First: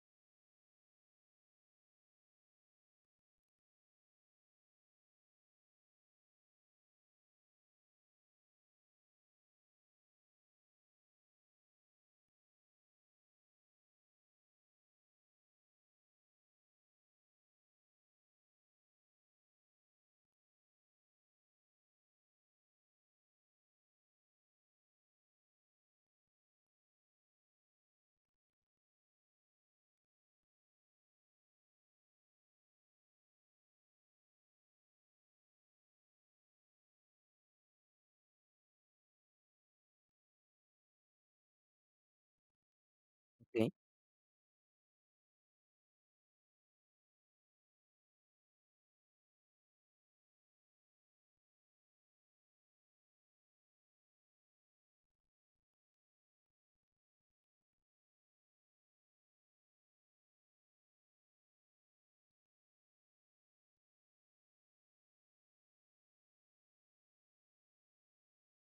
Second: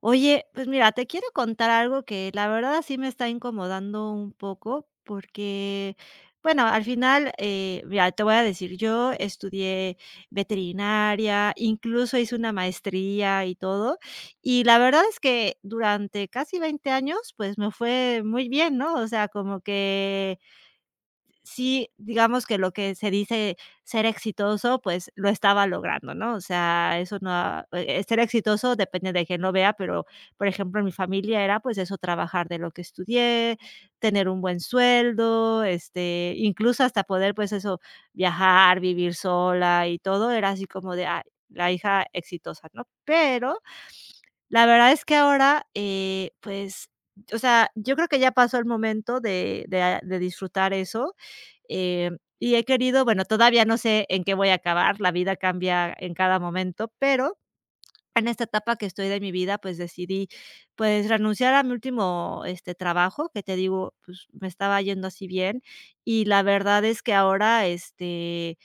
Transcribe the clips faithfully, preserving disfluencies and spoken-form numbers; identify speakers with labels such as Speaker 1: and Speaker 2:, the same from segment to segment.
Speaker 1: Oye, pues mira, te quiero contar algo que la verdad sí me está incomodando un poco porque, bueno, al final, eh, mira, te voy a decir, yo estudié veterinaria, incluso hice una maestría y todo, y la verdad es que durante casi veinte años, pues me fue muy bien, ¿no? O sea, como que sí, digamos que lo que se dice ser exitoso, pues lo estaba logrando, ¿no? O sea, eso no, ha eh, eh, ser exitoso depende de quién lo vea, pero, por ejemplo, en mi familia era, pues, eso, trabajar de lo que estudié, tener un buen sueldo, este, incluso hasta poder, pues, eso, viajar, vivir sola y todo, era así como de, ay, la hija exitosa, ¿no? Pero
Speaker 2: Okey,
Speaker 1: la verdad es que ahora, eh, pues, o sea, yo creo que ya pasó el momento de de de disfrutar eso, eh, y he querido, bueno, todavía no sé en qué voy a acabar, la vida cambia en cada momento, pero en esta etapa que estoy de mi vida, pues decidí, pues renunciar a mi último, este, trabajo, que te digo, pues me estaba yendo así bien, y la verdad es que ahora, este,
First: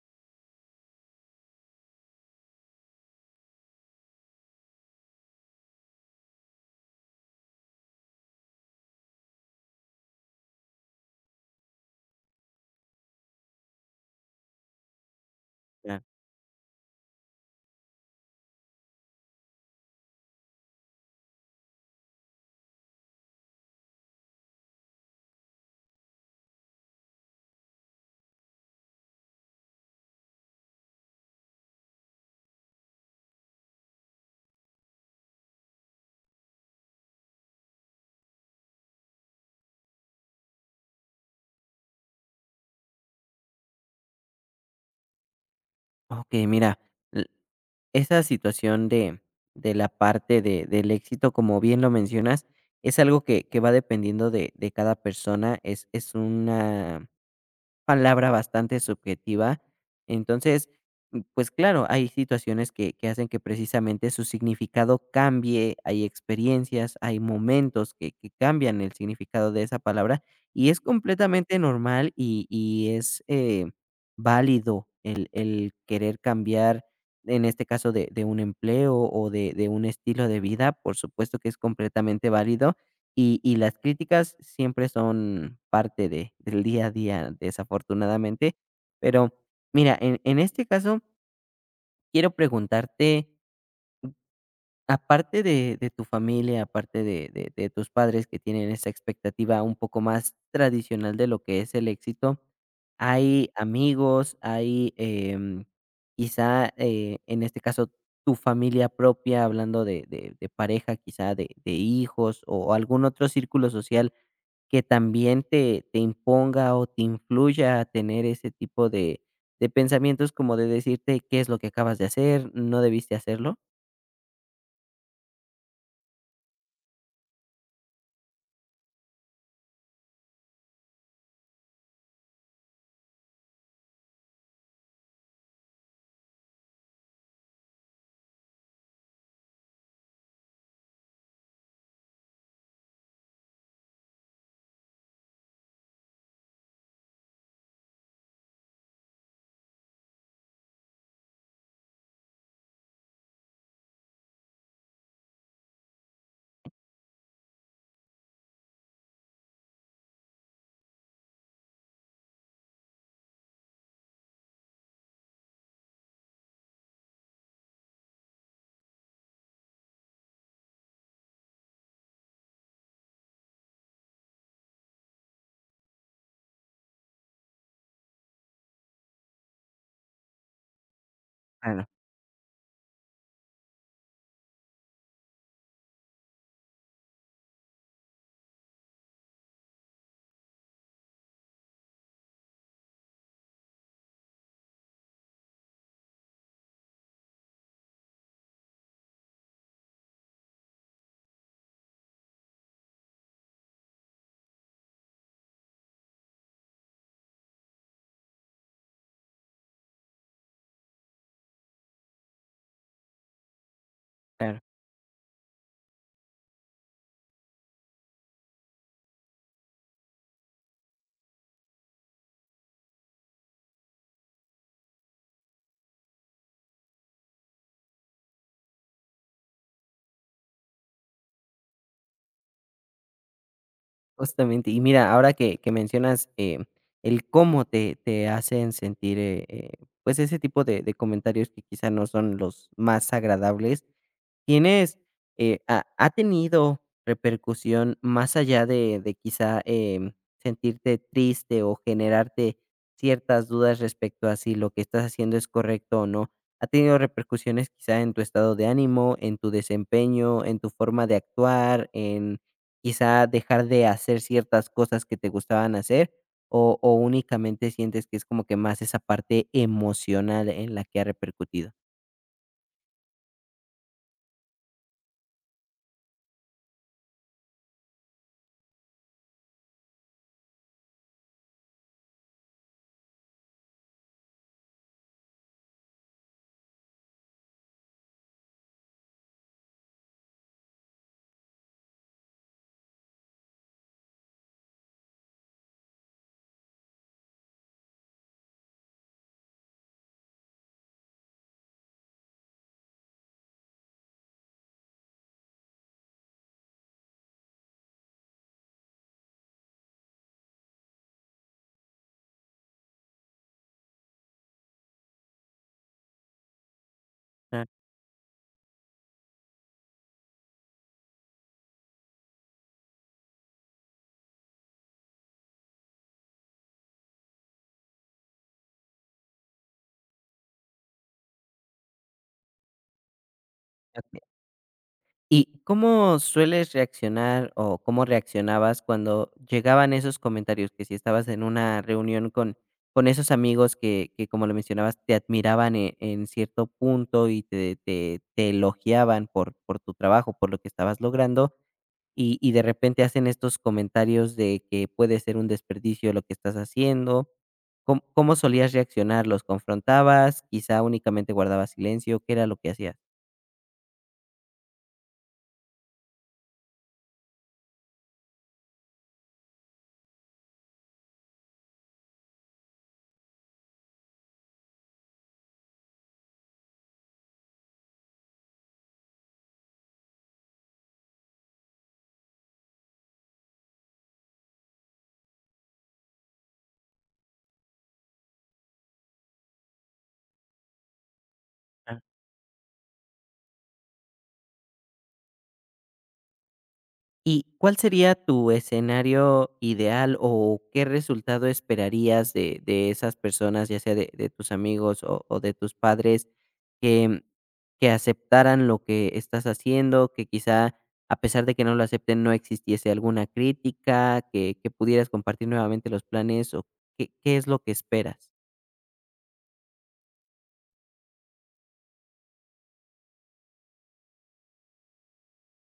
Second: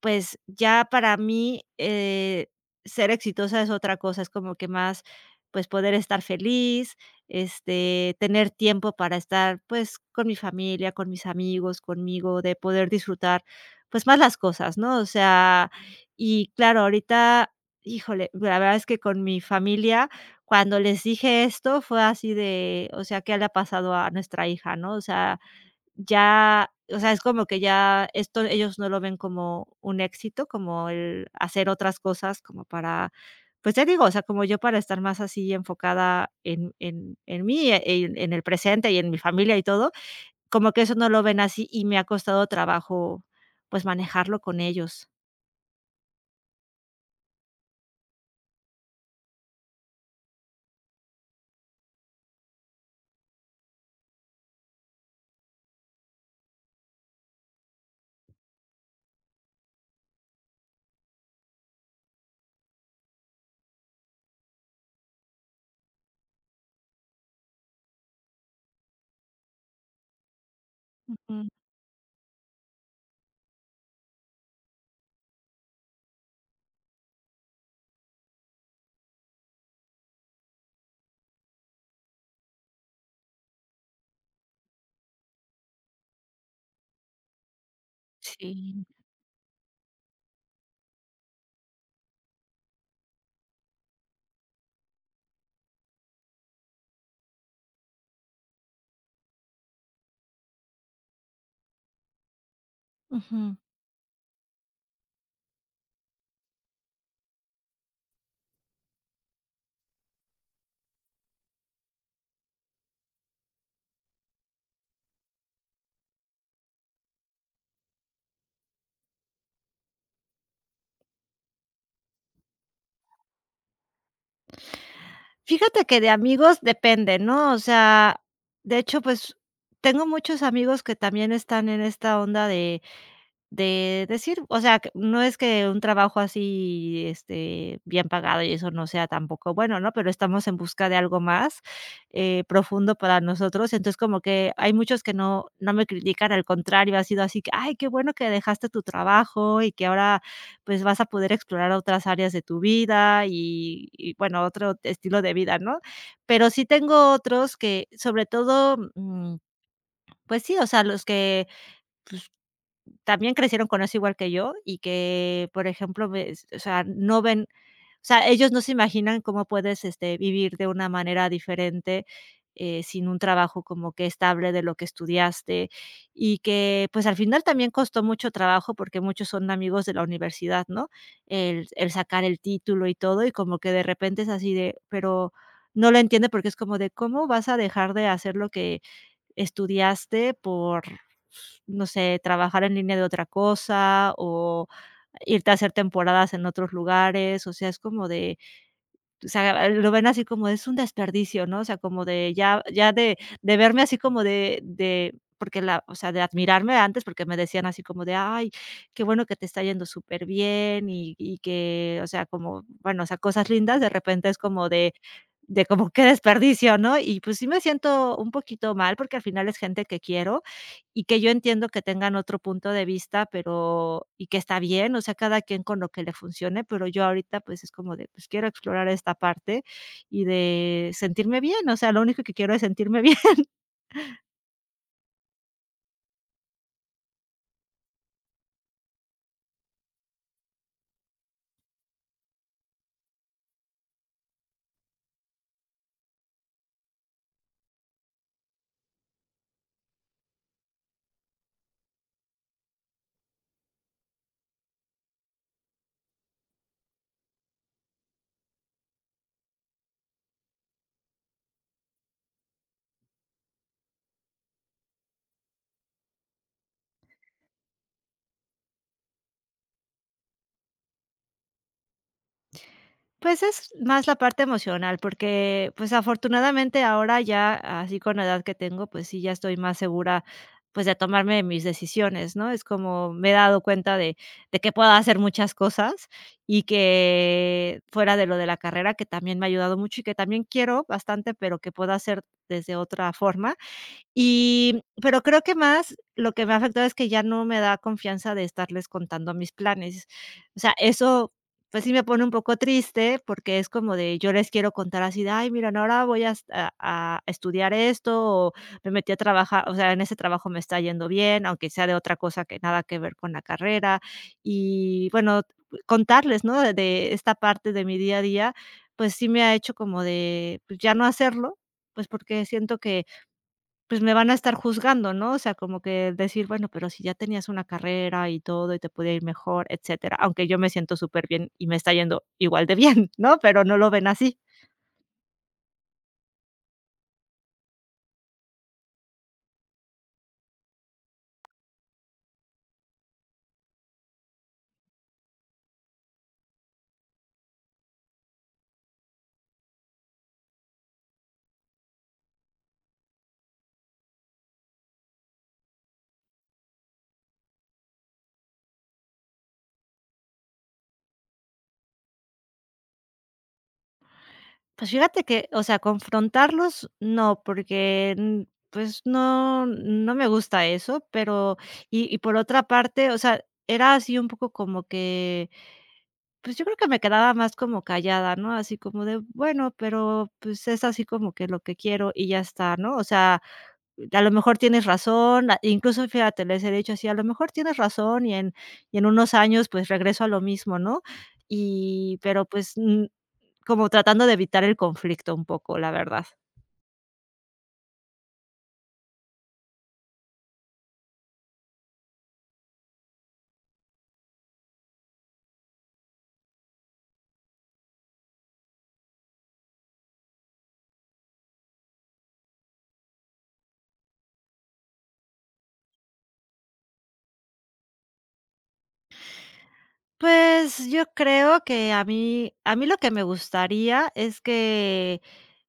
Speaker 1: pues, ya para mí, eh, ser exitosa es otra cosa, es como que más, pues, poder estar feliz, este, tener tiempo para estar, pues, con mi familia, con mis amigos, conmigo, de poder disfrutar, pues, más las cosas, ¿no? O sea,
Speaker 2: claro.
Speaker 1: y claro, ahorita, híjole, la verdad es que con mi familia, cuando les dije esto, fue así de, o sea, ¿qué le ha pasado a nuestra hija, no? O sea ya, o sea, es como que ya esto ellos no lo ven como un éxito, como el hacer otras cosas como para, pues, te digo, o sea, como yo para estar más así enfocada en en en mí, e- en en el presente y en mi familia y todo, como que eso no lo ven así y me ha costado trabajo, pues, manejarlo con ellos.
Speaker 2: Okey, mira, l esa situación de de la parte de del éxito, como bien lo mencionas, es algo que que va dependiendo de de cada persona, es es una palabra bastante subjetiva. Entonces, mm, pues claro, hay situaciones que, que hacen que precisamente su significado cambie, hay experiencias, hay momentos que, que cambian el significado de esa palabra y es
Speaker 1: Ujú.
Speaker 2: completamente normal y, y es eh, válido el, el querer cambiar, en este caso de, de un empleo o de, de un estilo de vida, por supuesto que es completamente válido y y las críticas siempre son parte de del día a día, desafortunadamente.
Speaker 1: Sí.
Speaker 2: Pero mira, en en este caso, quiero preguntarte, aparte de de tu familia, aparte de de de tus padres que tienen esa expectativa un poco más tradicional de lo que es el éxito, ¿hay
Speaker 1: Ujú.
Speaker 2: amigos, hay, em, quizá, eh, en este caso, tu familia propia, hablando de de de pareja, quizá de de hijos o algún otro círculo social que también te, te imponga o te influya a tener ese tipo de, de pensamientos como de decirte qué es lo que acabas de hacer, no debiste hacerlo.
Speaker 1: Fíjate que de amigos depende, ¿no? O sea, de hecho, pues, tengo muchos amigos que también están en esta onda de De decir, o sea, que no es que un trabajo así, este, bien pagado y eso no sea tampoco bueno, ¿no? Pero estamos en busca de algo más, eh, profundo para nosotros. Entonces, como que hay muchos que no no me critican, al contrario, ha sido así que: "Ay, qué bueno que dejaste tu trabajo y que ahora, pues, vas a poder explorar otras áreas de tu vida", y y bueno, otro estilo de vida, ¿no? Pero sí tengo otros que, sobre todo, mm, pues sí, o sea, los que también crecieron con eso igual que yo y que, por ejemplo, ves, o sea, no ven, o sea, ellos no se imaginan cómo puedes, este, vivir de una manera diferente, eh, sin un trabajo como que estable de lo que estudiaste y que, pues, al final también costó mucho trabajo porque muchos son amigos de la universidad, ¿no? El
Speaker 2: Claro,
Speaker 1: el sacar el título y todo, y como que de repente es así de, pero no lo entiende porque es como de, ¿cómo vas a dejar de hacer lo que estudiaste por no sé, trabajar en línea de otra cosa o irte a hacer temporadas en otros lugares, o sea, es como de, o sea, lo ven así como es un desperdicio, ¿no? O sea, como de ya ya de de verme así como de de porque la o sea, de admirarme antes, porque me decían así como de: "Ay, qué bueno que te está yendo súper bien y y que, o sea, como, bueno, o sea, cosas lindas, de repente es
Speaker 2: claro.
Speaker 1: como de de como qué desperdicio, ¿no? Y, pues, sí me siento un poquito mal, porque al final es gente que quiero, y que yo entiendo que tengan otro punto de vista, pero y que está bien, o sea, cada quien con lo que le funcione, pero yo ahorita, pues, es como de, pues, quiero explorar esta parte y de sentirme bien, o sea, lo único que quiero es sentirme bien.
Speaker 2: Justamente. Y mira, ahora que, que mencionas eh, el cómo te, te hacen sentir eh, eh, pues ese tipo de, de comentarios que quizá no son los más agradables. ¿Tienes, eh, ha ha tenido repercusión más allá de de quizá, em, sentirte triste o generarte ciertas dudas respecto a si lo que estás haciendo es correcto o no? ¿Ha tenido repercusiones quizá en tu estado de ánimo, en tu desempeño, en tu forma de actuar, en quizá dejar de hacer ciertas cosas que te gustaban hacer? ¿O o únicamente sientes que es como que más esa parte emocional en la que ha repercutido?
Speaker 1: Pues es más la parte emocional, porque, pues, afortunadamente ahora ya, así con la edad que tengo, pues sí, ya estoy más segura, pues, de tomarme mis decisiones, ¿no? Es como me he dado cuenta de de que puedo hacer muchas cosas y que fuera de lo de la carrera, que también me ha ayudado mucho y que también quiero bastante, pero que puedo hacer desde otra forma. Y, pero creo que más lo que me ha afectado es que ya no me da confianza de estarles contando mis planes. O sea, eso, pues sí me pone un poco triste porque es como de yo les quiero contar así de, ay, miren, ahora voy a, est- a- a estudiar esto o me metí a trabajar, o sea, en ese trabajo me está yendo bien, aunque sea de otra cosa que nada que ver con la carrera. Y bueno, contarles, ¿no? De, de esta
Speaker 2: Ah,
Speaker 1: parte de mi día a día, pues sí me ha hecho como de pues, ya no hacerlo, pues porque siento que pues, me van a estar juzgando, ¿no? O sea, como que decir: "Bueno, pero si ya tenías una carrera y todo, y te podía ir mejor, etcétera", aunque yo me siento súper bien y me está yendo igual de bien, ¿no? Pero no lo ven
Speaker 2: ok.
Speaker 1: así.
Speaker 2: ¿Y cómo sueles reaccionar o cómo reaccionabas cuando llegaban esos comentarios? Que si estabas en una reunión con, con esos amigos que, que, como lo mencionabas, te admiraban e- en, cierto punto y te, te, te elogiaban por, por tu trabajo, por lo que estabas logrando, y, y de repente hacen estos comentarios de que puede ser un desperdicio lo que estás haciendo. ¿Cómo, cómo solías reaccionar? ¿Los confrontabas? ¿Quizá únicamente guardabas silencio? ¿Qué era lo que hacías?
Speaker 1: Pues, fíjate que, o sea, confrontarlos no, porque, mm, pues, no no me gusta eso, pero y y por otra parte, o sea, era así un poco como que, pues, yo creo que me quedaba más como callada, ¿no? Así como de: "Bueno, pero, pues, es así como que lo que quiero y ya está", ¿no? O sea, a lo mejor tienes razón, a incluso, fíjate, les he dicho así, a lo mejor tienes razón y en y en unos años, pues, regreso a lo mismo, ¿no? Y pero, pues, mm, como tratando de evitar el conflicto un poco, la verdad.
Speaker 2: ¿Y cuál sería tu escenario ideal o qué resultado esperarías de, de esas personas, ya sea de, de tus amigos o, o de tus padres, que, que aceptaran lo que estás haciendo, que quizá a pesar de que no lo acepten no existiese alguna crítica, que, que pudieras compartir nuevamente los planes o qué, qué es lo que esperas?
Speaker 1: Pues, yo creo que a mí a mí lo que me gustaría es que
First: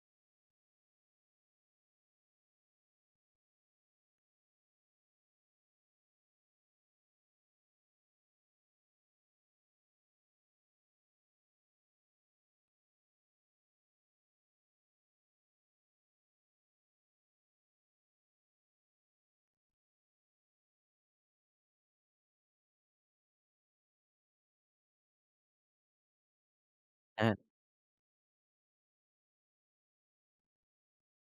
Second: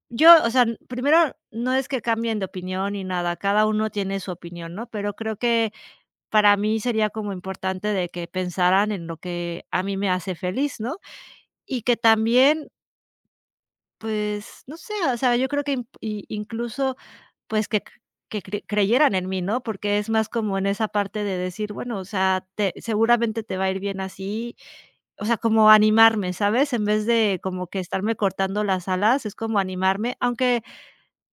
Speaker 1: yo, o sea, n- primero, no es que cambien de opinión ni nada, cada uno tiene su opinión, ¿no? Pero creo que para mí sería como importante de que pensaran en lo que a mí me hace feliz, ¿no? Y que también pues, no sé, o sea, yo creo que in i incluso, pues, que c- que cre creyeran en mí, ¿no? Porque es más como en esa parte de decir, bueno, o sea, te seguramente te va a ir bien así, o sea, como animarme, ¿sabes? En vez
Speaker 2: Ah,
Speaker 1: de como que estarme cortando las alas, es como animarme, aunque,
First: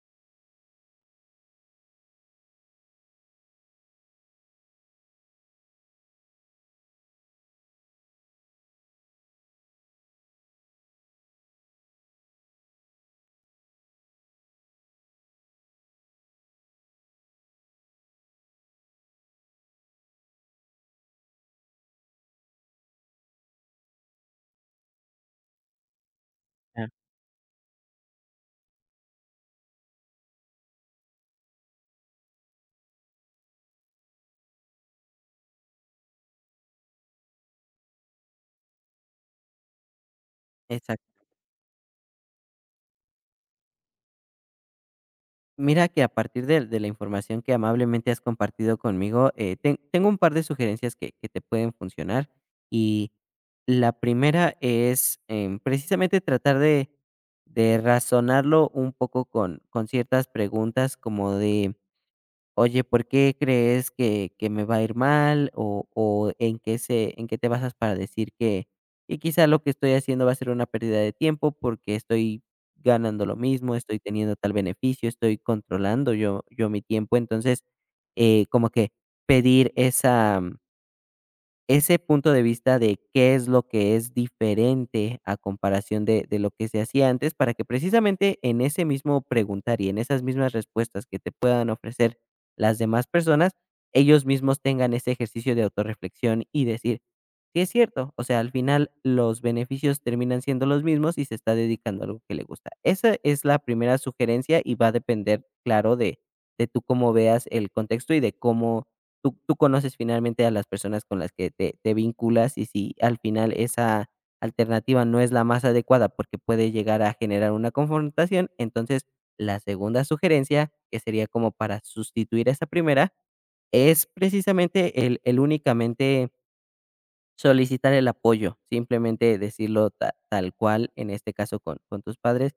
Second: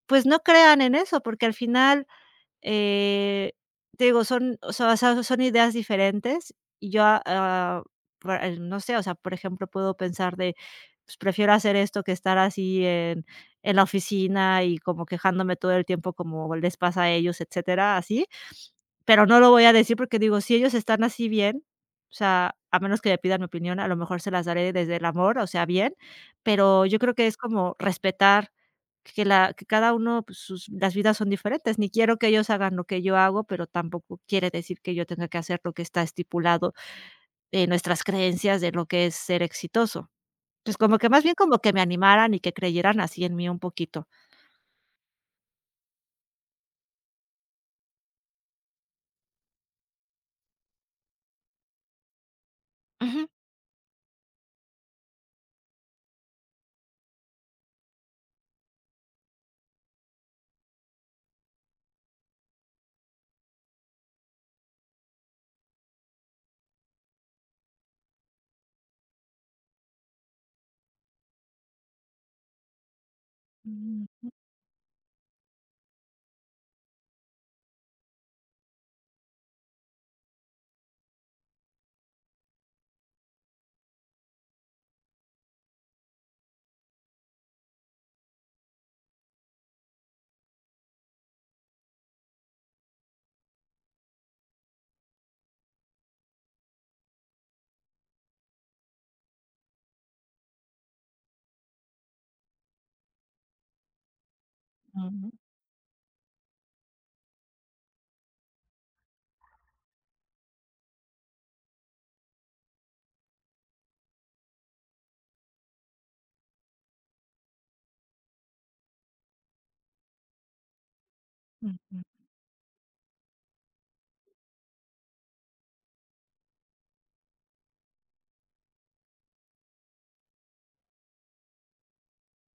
Speaker 1: pues, no crean en eso, porque al final eh, te digo, son, o sea, so son ideas diferentes y yo, ah, ah, para eh, no sé, o sea, por ejemplo, puedo pensar de, pues, prefiero hacer esto que estar así en en la oficina y como quejándome todo el tiempo como les pasa a ellos, etcétera, así. Pero no lo voy a decir porque digo, si ellos están así bien, o sea, a menos que me pidan mi opinión, a lo mejor se las daré desde el amor, o sea, bien,
Speaker 2: ah,
Speaker 1: pero yo creo que es como respetar que la que cada uno, pues, sus las vidas son diferentes, ni quiero que ellos hagan lo que yo hago, pero tampoco quiere decir que yo tenga que hacer lo que está estipulado en nuestras creencias de lo que es ser exitoso. Pues, como que
Speaker 2: exacto.
Speaker 1: más bien como que me animaran y que creyeran así en mí un poquito.
Speaker 2: Mira que a partir de, de la información que amablemente has compartido conmigo, eh, ten- tengo un par de sugerencias que, que te pueden funcionar. Y
Speaker 1: Ujú.
Speaker 2: la primera es em, precisamente tratar de, de razonarlo un poco con, con ciertas preguntas como de, oye, ¿por qué crees que, que me va a ir mal? ¿O, o en qué se, en qué te basas para decir que, que quizá lo que estoy haciendo va a ser una pérdida de tiempo porque estoy ganando lo mismo, estoy
Speaker 1: Mm,
Speaker 2: teniendo tal beneficio, estoy controlando yo, yo mi tiempo? Entonces, eh, como que pedir esa, ese punto de vista de qué es lo que es diferente a comparación de, de lo que se hacía antes, para que precisamente en ese mismo preguntar y en esas mismas respuestas que te puedan ofrecer las demás personas, ellos mismos tengan ese ejercicio de autorreflexión y decir, sí es cierto, o sea, al final los beneficios terminan siendo los mismos y se está dedicando a algo que le gusta. Esa es la primera sugerencia y va a
Speaker 1: ujú,
Speaker 2: depender, claro, de, de tú cómo veas el contexto y de cómo tú tú conoces finalmente a las personas con las que te te vinculas, y si al final esa alternativa no es la más adecuada, porque puede llegar a generar una confrontación, entonces la segunda sugerencia, que sería como
Speaker 1: ujú,
Speaker 2: para sustituir a esa primera, es precisamente el el únicamente solicitar el apoyo, simplemente decirlo ta tal cual, en este caso con con tus padres.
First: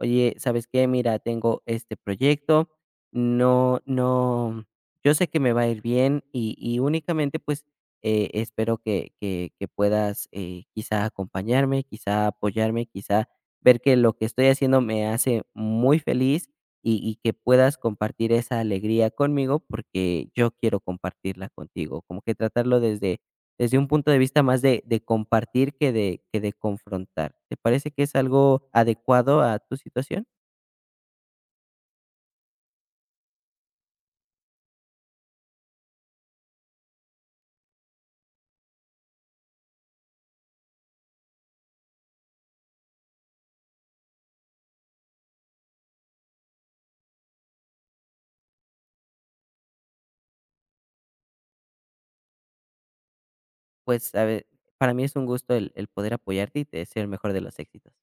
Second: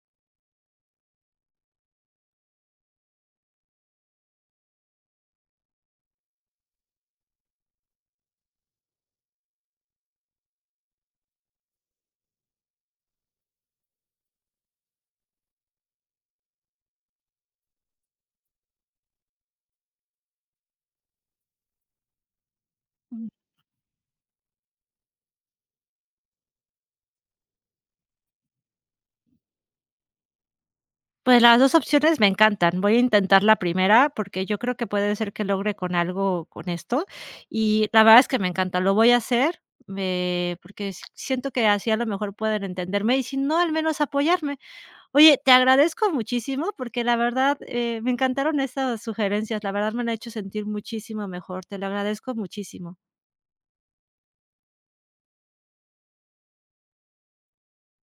Speaker 2: Oye, ¿sabes qué? Mira, tengo este proyecto, no no, yo sé que me va a ir bien y y únicamente, pues, eh, espero que que que puedas, eh, quizá acompañarme, quizá apoyarme, quizá ver que lo que estoy haciendo me hace muy feliz y y que puedas compartir esa alegría conmigo, porque yo quiero compartirla contigo. Como que tratarlo desde
Speaker 1: ujú.
Speaker 2: desde un punto de vista más de de compartir que de que de confrontar. ¿Te parece que es algo adecuado a tu situación?
Speaker 1: Pues las dos opciones me encantan. Voy a intentar la primera, porque yo creo que puede ser que logre con algo con esto, y la verdad es que me encanta, lo voy a hacer, eh, porque s siento que así a lo mejor pueden entenderme y si no, al menos apoyarme. Oye, te agradezco muchísimo, porque la verdad, eh, me encantaron estas sugerencias, la verdad me han hecho sentir muchísimo mejor, te lo agradezco muchísimo.
Speaker 2: Pues, a ver, para mí es un gusto el el poder apoyarte y te deseo el mejor de los éxitos.